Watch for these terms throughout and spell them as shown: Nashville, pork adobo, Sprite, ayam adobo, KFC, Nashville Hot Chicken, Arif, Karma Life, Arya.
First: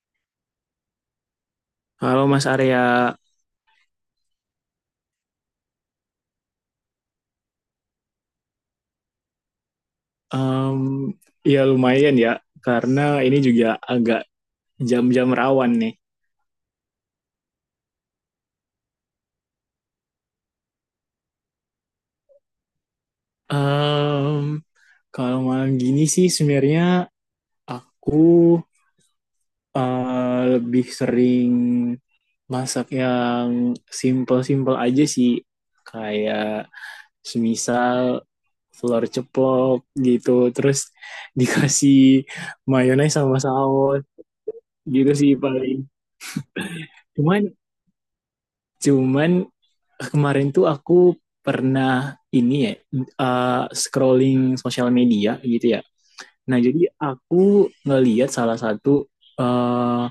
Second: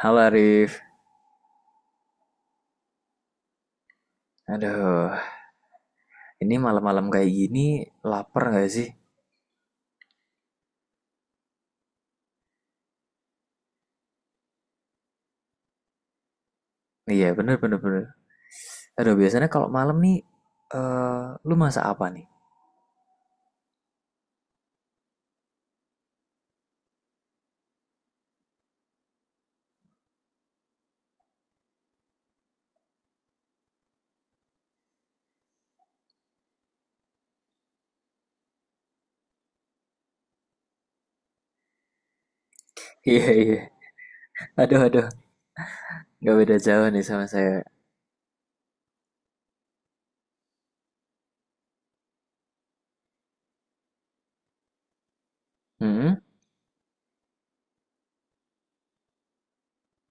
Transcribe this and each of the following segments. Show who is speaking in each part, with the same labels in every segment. Speaker 1: Halo Arif,
Speaker 2: Halo Mas Arya,
Speaker 1: aduh, ini malam-malam kayak gini lapar nggak sih?
Speaker 2: Em, ya lumayan ya, karena ini juga agak jam-jam rawan nih.
Speaker 1: Iya, bener, bener, bener. Aduh biasanya kalau malam nih, eh lu masak apa nih?
Speaker 2: Em, Kalau malam gini sih sebenarnya aku lebih sering masak yang simple-simple aja sih, kayak semisal telur ceplok gitu, terus dikasih mayones
Speaker 1: Iya
Speaker 2: sama
Speaker 1: iya,
Speaker 2: saus
Speaker 1: aduh aduh,
Speaker 2: gitu sih paling.
Speaker 1: nggak beda jauh nih sama
Speaker 2: Cuman
Speaker 1: saya.
Speaker 2: Cuman kemarin tuh aku pernah ini ya scrolling sosial media gitu ya.
Speaker 1: Hmm,
Speaker 2: Nah jadi aku ngelihat salah satu uh,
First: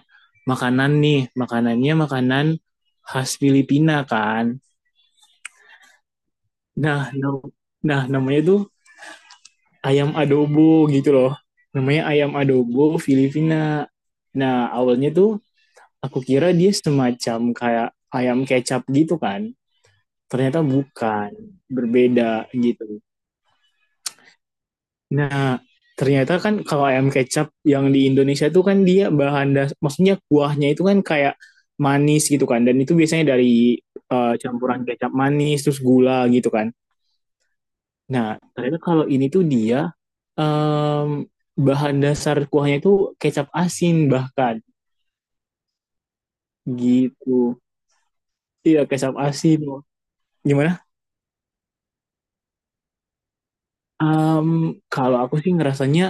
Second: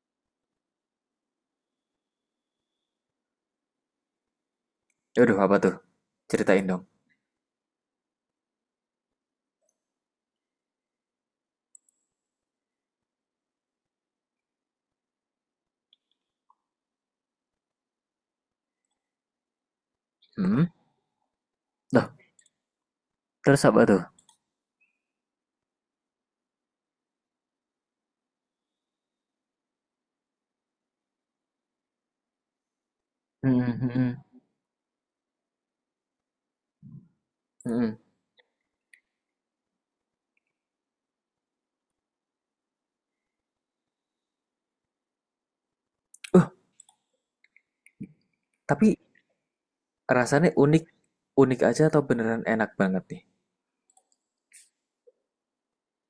Speaker 2: makanan nih, makanannya makanan khas Filipina kan.
Speaker 1: aduh apa tuh? Ceritain dong.
Speaker 2: Nah, no, nah namanya tuh ayam adobo gitu loh. Namanya ayam adobo Filipina. Nah awalnya tuh aku kira dia semacam kayak ayam kecap gitu kan. Ternyata
Speaker 1: Hmm,
Speaker 2: bukan,
Speaker 1: Duh.
Speaker 2: berbeda gitu.
Speaker 1: Terus apa tuh?
Speaker 2: Nah ternyata kan kalau ayam kecap yang di Indonesia itu kan dia bahan dasar, maksudnya kuahnya itu kan kayak manis gitu kan dan itu biasanya
Speaker 1: Hmm, hmm,
Speaker 2: dari
Speaker 1: hmm, hmm.
Speaker 2: campuran kecap manis terus gula gitu kan.
Speaker 1: Hmm.
Speaker 2: Nah ternyata kalau ini tuh dia um, bahan dasar kuahnya itu kecap asin bahkan
Speaker 1: Uh,
Speaker 2: gitu. Iya
Speaker 1: tapi
Speaker 2: kecap asin.
Speaker 1: rasanya
Speaker 2: Gimana
Speaker 1: unik, unik aja atau beneran enak banget nih?
Speaker 2: um, kalau aku sih ngerasanya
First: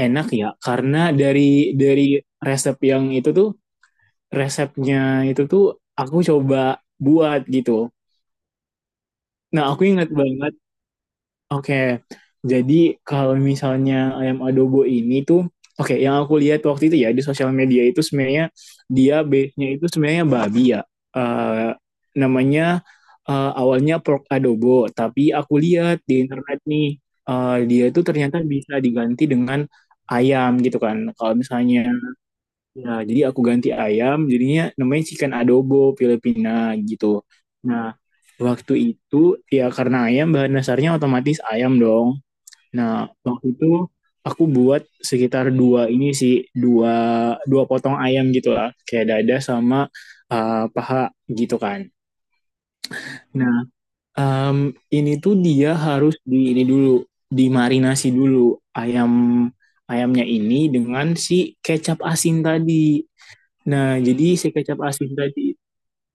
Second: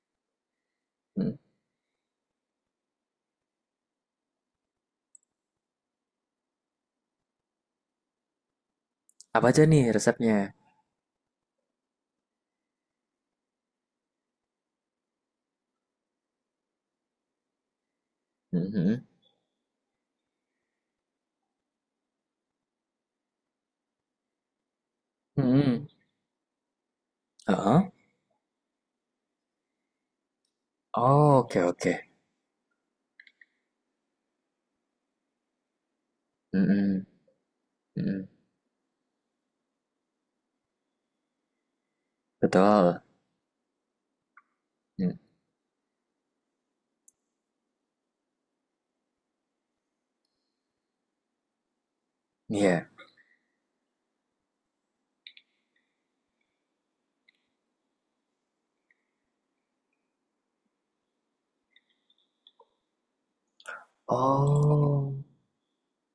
Speaker 2: enak ya karena
Speaker 1: Hmm.
Speaker 2: dari resep yang itu tuh, resepnya itu tuh aku coba buat gitu.
Speaker 1: Apa aja
Speaker 2: Nah, aku
Speaker 1: nih
Speaker 2: ingat
Speaker 1: resepnya?
Speaker 2: banget. Oke. Jadi kalau misalnya ayam adobo ini tuh oke, yang aku lihat waktu itu ya di sosial media itu sebenarnya
Speaker 1: Hmm, hmm,
Speaker 2: dia base-nya itu sebenarnya babi ya. Eh, Namanya awalnya pork adobo, tapi aku
Speaker 1: hmm. Hmm.
Speaker 2: lihat di internet nih dia
Speaker 1: Ah.
Speaker 2: itu ternyata bisa diganti dengan ayam gitu kan.
Speaker 1: Oh,
Speaker 2: Kalau
Speaker 1: oke
Speaker 2: misalnya,
Speaker 1: oke.
Speaker 2: nah, jadi aku ganti ayam, jadinya namanya chicken adobo
Speaker 1: Hmm,
Speaker 2: Filipina
Speaker 1: hmm.
Speaker 2: gitu. Nah,
Speaker 1: Mm-mm,
Speaker 2: waktu itu ya karena ayam bahan dasarnya otomatis ayam dong.
Speaker 1: betul.
Speaker 2: Nah, waktu itu aku buat
Speaker 1: Mm.
Speaker 2: sekitar dua ini sih, dua dua potong ayam gitu lah, kayak dada sama paha gitu kan.
Speaker 1: Iya.
Speaker 2: Nah, um, ini tuh dia harus di ini dulu, dimarinasi dulu ayam ayamnya ini dengan si kecap asin tadi. Nah, jadi si kecap asin
Speaker 1: Oh.
Speaker 2: tadi,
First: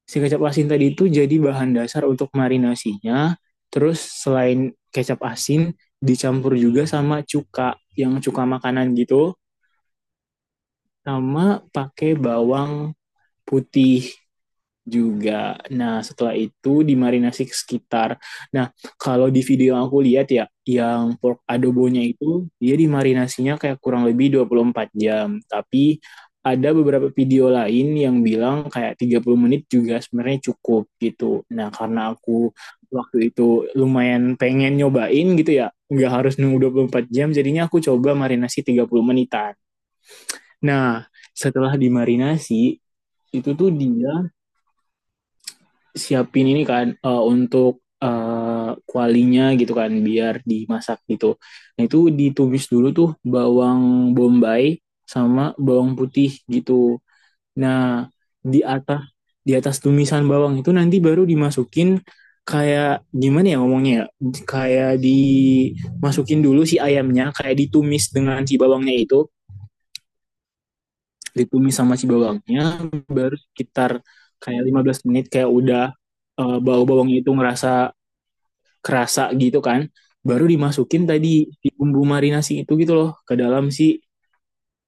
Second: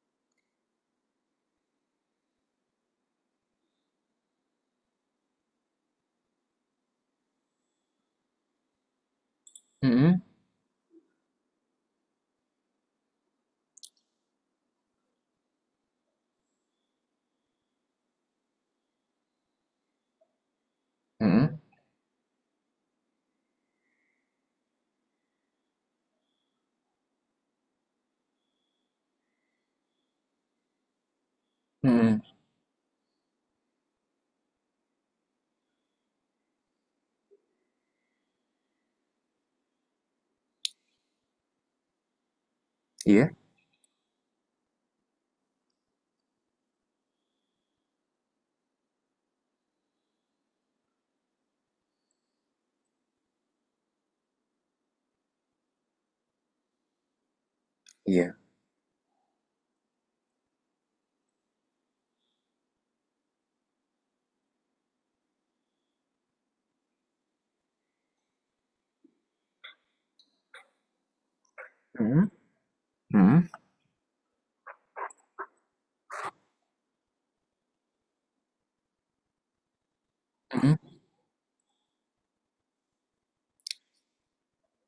Speaker 2: si kecap asin tadi itu jadi bahan dasar untuk marinasinya. Terus selain kecap asin, dicampur juga sama cuka, yang cuka makanan gitu,
Speaker 1: Mm-mm,
Speaker 2: sama pakai bawang putih juga. Nah, setelah itu dimarinasi sekitar. Nah, kalau di video yang aku lihat ya, yang pork
Speaker 1: mm-mm,
Speaker 2: adobonya itu, dia dimarinasinya kayak kurang lebih 24 jam. Tapi ada beberapa video lain yang bilang kayak 30 menit juga sebenarnya cukup gitu. Nah, karena
Speaker 1: mm-mm.
Speaker 2: aku waktu itu lumayan pengen nyobain gitu ya, nggak harus nunggu 24 jam, jadinya aku coba marinasi 30 menitan. Nah, setelah dimarinasi,
Speaker 1: Iya,
Speaker 2: itu tuh dia siapin ini kan untuk kualinya gitu kan biar dimasak gitu. Nah itu ditumis dulu tuh bawang bombay sama bawang putih gitu. Nah
Speaker 1: iya.
Speaker 2: di atas di atas tumisan bawang itu nanti baru dimasukin, kayak gimana ya ngomongnya ya? Kayak dimasukin dulu si ayamnya kayak ditumis dengan si bawangnya itu, ditumis sama si
Speaker 1: Mm-mm,
Speaker 2: bawangnya, baru
Speaker 1: mm-mm,
Speaker 2: sekitar kayak 15 menit kayak udah bau bawang itu ngerasa kerasa gitu kan, baru
Speaker 1: mm-mm.
Speaker 2: dimasukin tadi di bumbu marinasi itu gitu loh ke dalam si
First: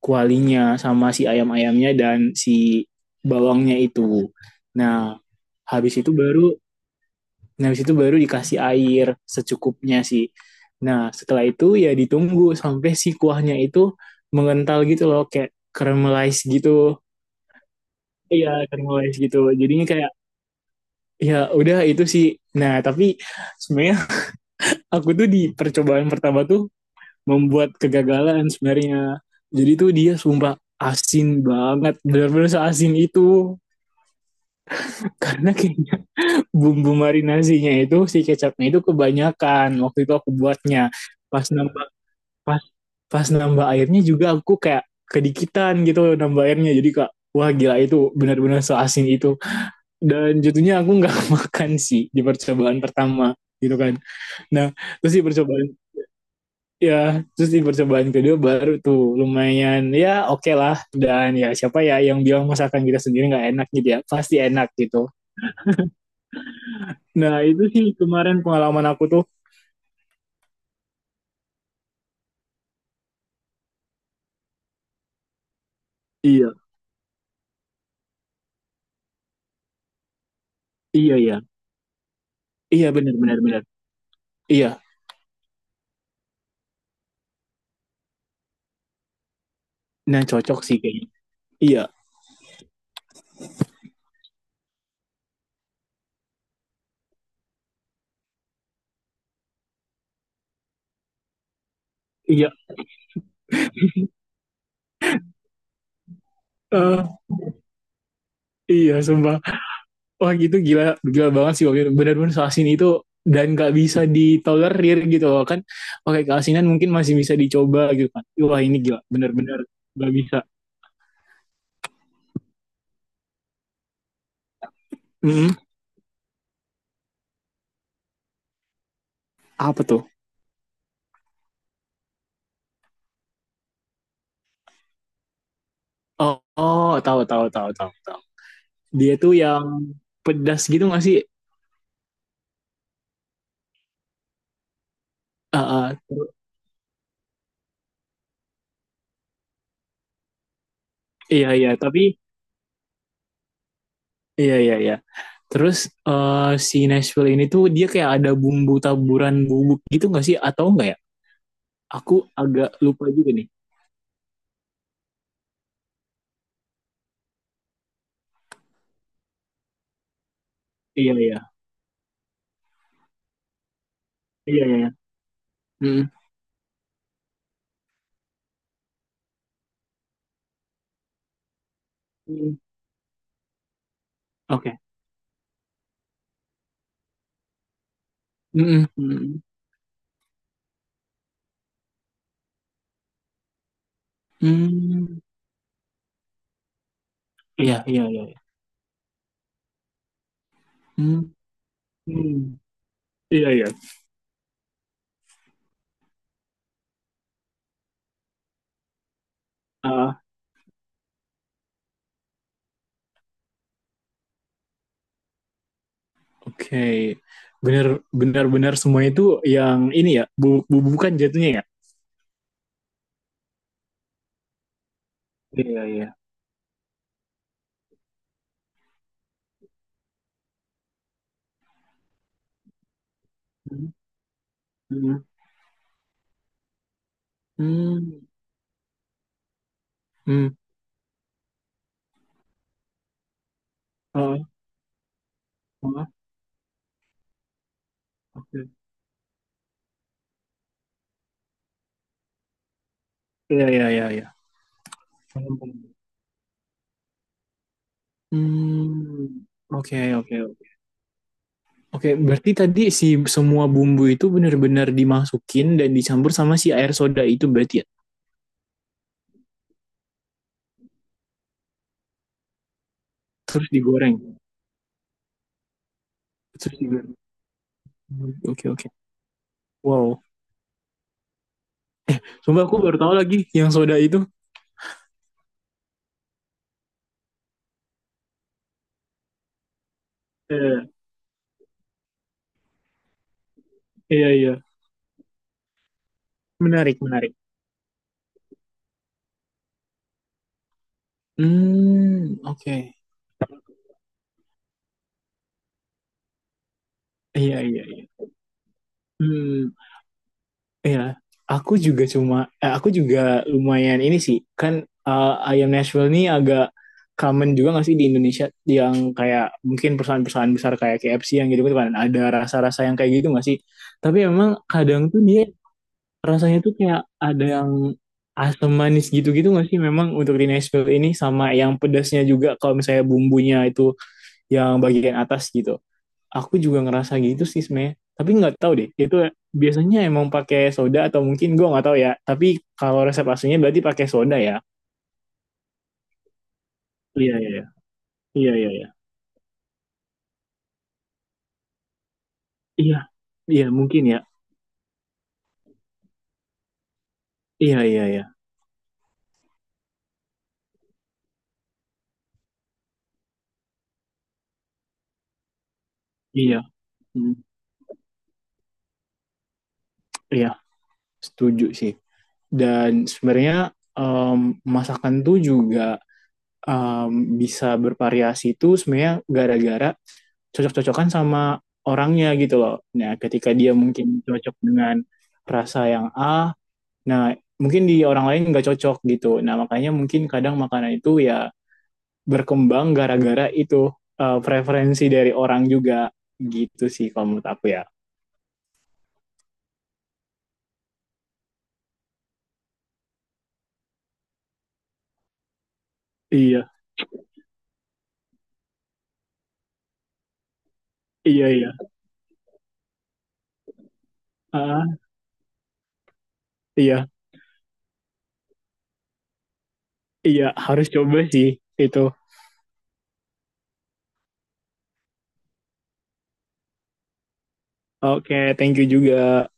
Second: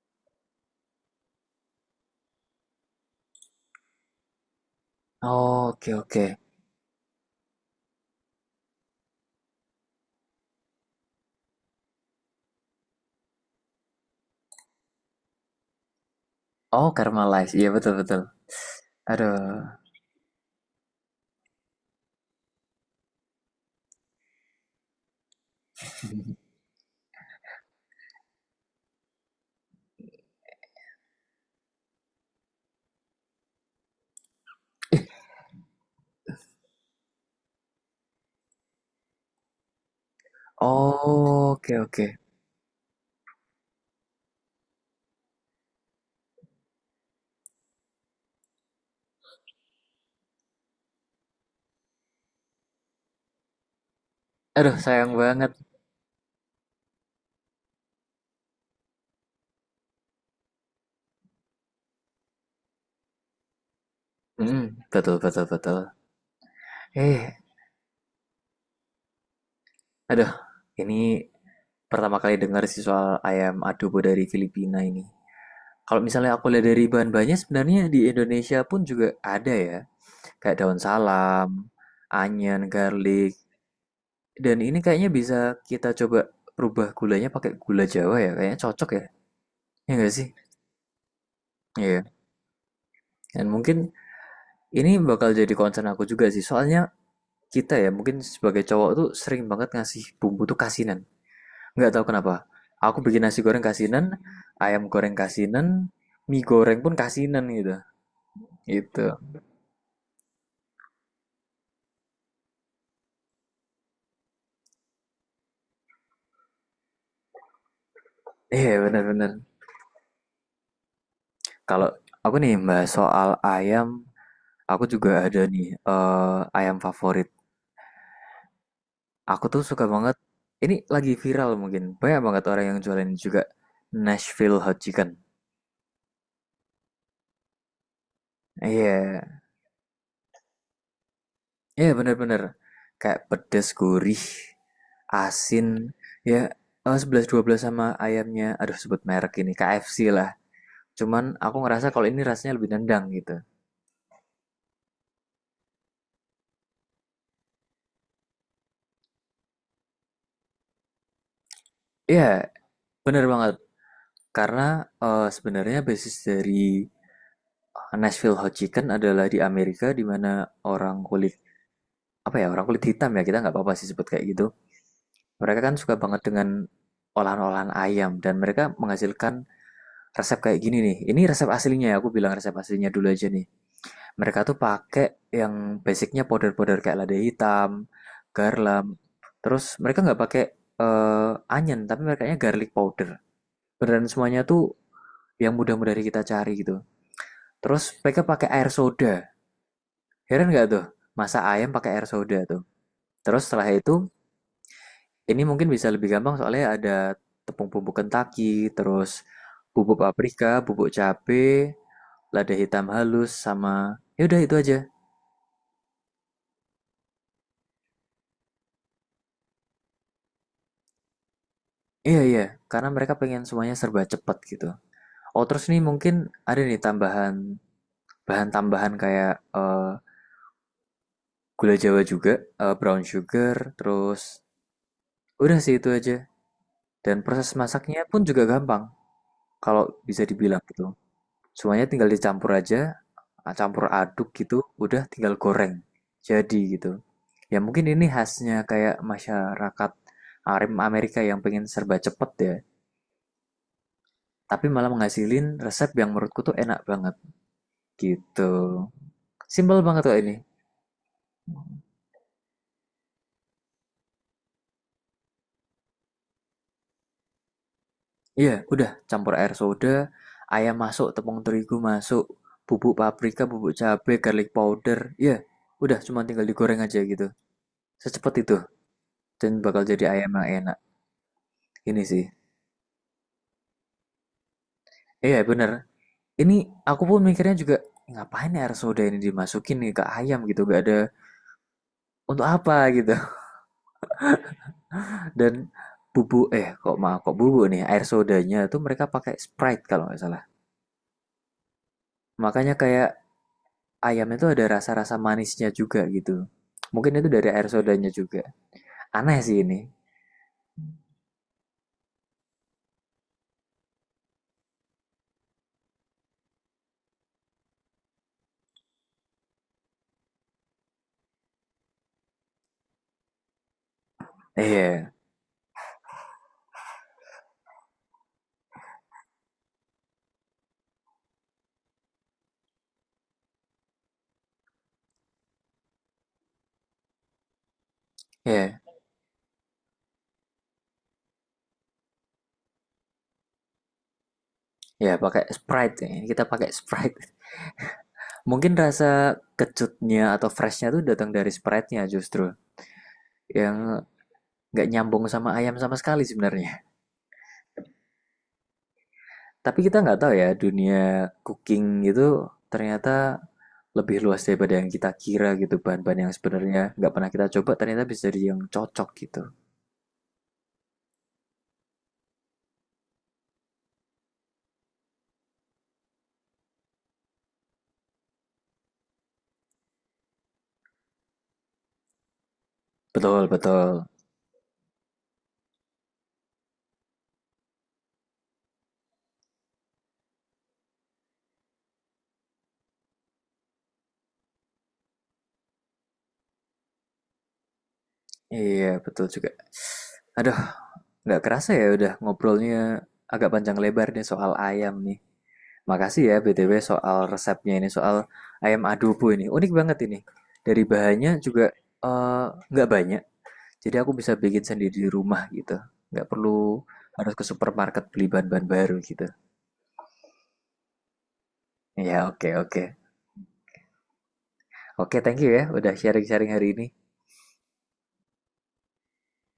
Speaker 2: kualinya sama si ayam-ayamnya dan si bawangnya itu. Nah
Speaker 1: Oh, oke,
Speaker 2: habis itu
Speaker 1: oke.
Speaker 2: baru, nah habis itu baru dikasih air secukupnya sih. Nah setelah itu ya ditunggu sampai si kuahnya itu mengental gitu loh kayak caramelize
Speaker 1: Oh,
Speaker 2: gitu.
Speaker 1: Karma Life. Iya, betul, betul.
Speaker 2: Iya caramelize
Speaker 1: Aduh.
Speaker 2: gitu jadinya kayak ya udah itu sih. Nah tapi sebenarnya aku tuh di percobaan pertama tuh membuat kegagalan sebenarnya. Jadi tuh dia sumpah asin banget, benar-benar seasin itu. Karena kayaknya bumbu marinasinya itu si kecapnya itu kebanyakan. Waktu itu aku buatnya. Pas
Speaker 1: Oh, oke,
Speaker 2: nambah
Speaker 1: oke.
Speaker 2: pas pas nambah airnya juga aku kayak kedikitan gitu nambah airnya. Jadi kak, wah gila itu benar-benar seasin itu dan jatuhnya aku nggak makan sih di percobaan pertama gitu kan. Nah
Speaker 1: Aduh, sayang
Speaker 2: terus di
Speaker 1: banget.
Speaker 2: percobaan Ya, terus di percobaan kedua baru tuh lumayan ya oke okay lah. Dan ya siapa ya yang bilang masakan kita sendiri nggak enak gitu ya? Pasti
Speaker 1: Mm,
Speaker 2: enak gitu.
Speaker 1: betul, betul, betul. Eh,
Speaker 2: Nah itu sih kemarin pengalaman aku tuh.
Speaker 1: aduh. Ini pertama kali dengar sih soal ayam adobo dari Filipina ini. Kalau misalnya aku
Speaker 2: Iya,
Speaker 1: lihat dari bahan-bahannya, sebenarnya di Indonesia pun juga ada ya. Kayak daun
Speaker 2: iya, iya.
Speaker 1: salam, onion,
Speaker 2: Iya benar
Speaker 1: garlic.
Speaker 2: benar benar.
Speaker 1: Dan
Speaker 2: Iya,
Speaker 1: ini kayaknya bisa kita coba rubah gulanya pakai gula Jawa ya. Kayaknya cocok ya. Ya nggak
Speaker 2: nah
Speaker 1: sih?
Speaker 2: cocok sih kayaknya. Iya,
Speaker 1: Iya. Dan mungkin ini bakal jadi concern aku juga sih. Soalnya kita ya mungkin sebagai cowok tuh sering banget ngasih bumbu tuh kasinan. Nggak tahu kenapa.
Speaker 2: iya.
Speaker 1: Aku bikin nasi goreng kasinan, ayam goreng kasinan, mie goreng pun
Speaker 2: Eh,
Speaker 1: kasinan gitu.
Speaker 2: iya
Speaker 1: Gitu.
Speaker 2: sumpah. Wah gitu gila, gila banget sih waktu itu. Benar-benar asin itu dan nggak bisa ditolerir gitu loh kan. Oke keasinan mungkin masih bisa dicoba gitu kan. Wah ini
Speaker 1: Iya
Speaker 2: gila,
Speaker 1: bener-bener.
Speaker 2: benar-benar nggak bisa.
Speaker 1: Kalau aku nih mbak soal ayam, aku juga ada
Speaker 2: Mm-mm.
Speaker 1: nih ayam favorit. Aku tuh
Speaker 2: Apa
Speaker 1: suka
Speaker 2: tuh?
Speaker 1: banget, ini lagi viral mungkin, banyak banget orang yang jualin juga Nashville Hot Chicken.
Speaker 2: Oh, oh, tahu tahu tahu tahu tahu. Dia tuh
Speaker 1: Iya,
Speaker 2: yang pedas gitu nggak sih?
Speaker 1: iya bener-bener, kayak pedes, gurih, asin,
Speaker 2: Ah, ah,
Speaker 1: ya sebelas dua belas sama ayamnya, aduh sebut merek ini, KFC lah. Cuman
Speaker 2: iya
Speaker 1: aku
Speaker 2: iya,
Speaker 1: ngerasa
Speaker 2: tapi
Speaker 1: kalau ini rasanya lebih nendang gitu.
Speaker 2: iya iya iya. Terus eh, si Nashville ini tuh dia kayak ada bumbu taburan bubuk gitu nggak sih? Atau enggak ya? Aku
Speaker 1: Iya,
Speaker 2: agak lupa
Speaker 1: bener
Speaker 2: juga nih.
Speaker 1: banget, karena sebenarnya basis dari Nashville Hot Chicken adalah di Amerika di mana orang
Speaker 2: Iya
Speaker 1: kulit
Speaker 2: iya
Speaker 1: apa ya orang kulit hitam ya kita nggak apa-apa sih sebut kayak gitu.
Speaker 2: iya iya.
Speaker 1: Mereka kan suka
Speaker 2: Mm-mm.
Speaker 1: banget dengan olahan-olahan ayam dan mereka menghasilkan resep kayak gini nih. Ini resep aslinya ya, aku bilang resep
Speaker 2: Mm.
Speaker 1: aslinya dulu aja nih. Mereka tuh
Speaker 2: Oke.
Speaker 1: pakai yang basicnya powder-powder kayak lada hitam,
Speaker 2: Mm-mm.
Speaker 1: garam.
Speaker 2: Mm-mm.
Speaker 1: Terus mereka nggak pakai onion, tapi mereka nya garlic powder. Beneran semuanya tuh
Speaker 2: Mm. Mm.
Speaker 1: yang mudah-mudah kita cari gitu.
Speaker 2: Iya
Speaker 1: Terus
Speaker 2: iya
Speaker 1: mereka
Speaker 2: iya. Iya.
Speaker 1: pakai air soda. Heran nggak tuh?
Speaker 2: Mm.
Speaker 1: Masak ayam pakai air soda
Speaker 2: Mm.
Speaker 1: tuh. Terus
Speaker 2: Iya iya.
Speaker 1: setelah itu ini mungkin bisa lebih gampang soalnya ada tepung bumbu Kentucky, terus bubuk
Speaker 2: Ah,
Speaker 1: paprika, bubuk cabe, lada hitam halus, sama ya udah itu aja.
Speaker 2: oke, bener benar-benar semua itu yang ini ya, bubuk-bubukan jatuhnya ya.
Speaker 1: Iya iya, karena mereka pengen semuanya serba cepat gitu. Oh terus
Speaker 2: Iya,
Speaker 1: nih
Speaker 2: iya.
Speaker 1: mungkin ada nih tambahan bahan tambahan kayak eh, gula Jawa juga, brown sugar,
Speaker 2: Hmm,
Speaker 1: terus
Speaker 2: hmm,
Speaker 1: udah sih itu aja. Dan proses masaknya pun
Speaker 2: hmm,
Speaker 1: juga gampang kalau bisa
Speaker 2: hmm.
Speaker 1: dibilang gitu. Semuanya tinggal dicampur aja, ah, campur aduk
Speaker 2: Oh,
Speaker 1: gitu, udah tinggal goreng.
Speaker 2: oh,
Speaker 1: Jadi gitu. Ya mungkin ini khasnya
Speaker 2: oke.
Speaker 1: kayak masyarakat Arim Amerika yang pengen serba cepet ya,
Speaker 2: Iya, iya, iya, iya.
Speaker 1: tapi malah menghasilin
Speaker 2: Paham,
Speaker 1: resep
Speaker 2: paham.
Speaker 1: yang menurutku tuh enak banget gitu.
Speaker 2: Hmm,
Speaker 1: Simpel
Speaker 2: oke,
Speaker 1: banget kok ini.
Speaker 2: oke, oke. Oke, berarti tadi si semua bumbu itu benar-benar dimasukin dan dicampur sama si air soda itu berarti ya?
Speaker 1: Iya, udah campur air soda, ayam masuk, tepung terigu masuk, bubuk paprika,
Speaker 2: Terus
Speaker 1: bubuk cabai,
Speaker 2: digoreng.
Speaker 1: garlic powder. Iya, udah cuma tinggal
Speaker 2: Terus
Speaker 1: digoreng aja
Speaker 2: digoreng.
Speaker 1: gitu. Secepat
Speaker 2: Hmm,
Speaker 1: itu
Speaker 2: oke, oke.
Speaker 1: dan bakal jadi
Speaker 2: Wow.
Speaker 1: ayam yang enak. Ini sih.
Speaker 2: Sumpah aku baru tahu lagi yang soda itu.
Speaker 1: Iya bener, ini aku pun mikirnya juga, "Ngapain ya air soda ini dimasukin nih ke ayam gitu, gak
Speaker 2: Eh,
Speaker 1: ada untuk apa?" gitu.
Speaker 2: iya, iya.
Speaker 1: Dan bubu eh kok
Speaker 2: Menarik,
Speaker 1: maaf kok
Speaker 2: menarik.
Speaker 1: bubu nih, air sodanya tuh mereka pakai Sprite kalau nggak salah.
Speaker 2: Hmm,
Speaker 1: Makanya
Speaker 2: oke.
Speaker 1: kayak ayamnya tuh ada rasa-rasa manisnya juga gitu. Mungkin itu dari
Speaker 2: Iya,
Speaker 1: air
Speaker 2: iya,
Speaker 1: sodanya
Speaker 2: iya.
Speaker 1: juga. Aneh sih
Speaker 2: Hmm.
Speaker 1: ini.
Speaker 2: Iya, aku juga cuma, aku juga lumayan ini sih, kan ayam Nashville ini agak common juga nggak sih di Indonesia, yang kayak mungkin perusahaan-perusahaan besar kayak KFC yang gitu kan ada rasa-rasa yang kayak gitu nggak sih? Tapi emang kadang
Speaker 1: Iya,
Speaker 2: tuh dia rasanya tuh kayak ada yang asam manis gitu-gitu nggak sih? Memang untuk di Nashville ini sama yang pedasnya juga kalau misalnya bumbunya itu yang bagian atas gitu aku juga ngerasa gitu sih sebenarnya tapi nggak tahu
Speaker 1: iya,
Speaker 2: deh itu biasanya emang pakai soda atau mungkin gue nggak tahu ya tapi kalau resep aslinya berarti pakai soda ya
Speaker 1: iya pakai Sprite ya. Ini kita pakai Sprite.
Speaker 2: iya iya iya iya iya
Speaker 1: Mungkin
Speaker 2: iya
Speaker 1: rasa kecutnya atau freshnya tuh datang dari Sprite-nya justru.
Speaker 2: iya iya,
Speaker 1: Yang
Speaker 2: mungkin ya
Speaker 1: nggak nyambung sama ayam sama sekali sebenarnya.
Speaker 2: iya iya iya
Speaker 1: Tapi kita nggak tahu ya, dunia cooking gitu ternyata lebih luas daripada yang kita kira gitu. Bahan-bahan yang
Speaker 2: iya.
Speaker 1: sebenarnya nggak pernah
Speaker 2: Hmm,
Speaker 1: kita coba ternyata bisa jadi yang cocok gitu.
Speaker 2: iya setuju sih dan sebenarnya em, masakan tuh juga bisa bervariasi tuh sebenarnya gara-gara cocok-cocokan sama orangnya gitu loh. Nah,
Speaker 1: Betul,
Speaker 2: ketika dia
Speaker 1: betul.
Speaker 2: mungkin cocok dengan rasa yang A, nah, mungkin di orang lain nggak cocok gitu. Nah, makanya mungkin kadang makanan itu ya berkembang gara-gara itu, preferensi dari orang juga gitu sih kalau menurut aku ya.
Speaker 1: Iya, betul juga. Aduh, nggak kerasa ya udah ngobrolnya agak panjang lebar nih soal ayam nih. Makasih ya
Speaker 2: Iya,
Speaker 1: BTW soal resepnya ini, soal ayam adobo ini. Unik banget ini. Dari bahannya
Speaker 2: iya,
Speaker 1: juga
Speaker 2: iya.
Speaker 1: eh, nggak banyak, jadi aku bisa bikin
Speaker 2: Ah,
Speaker 1: sendiri di rumah gitu. Nggak perlu
Speaker 2: iya,
Speaker 1: harus ke supermarket beli bahan-bahan baru gitu.
Speaker 2: iya harus coba sih itu.
Speaker 1: Ya, oke, oke. Oke, thank you ya udah sharing-sharing hari ini.
Speaker 2: Oke, thank you juga.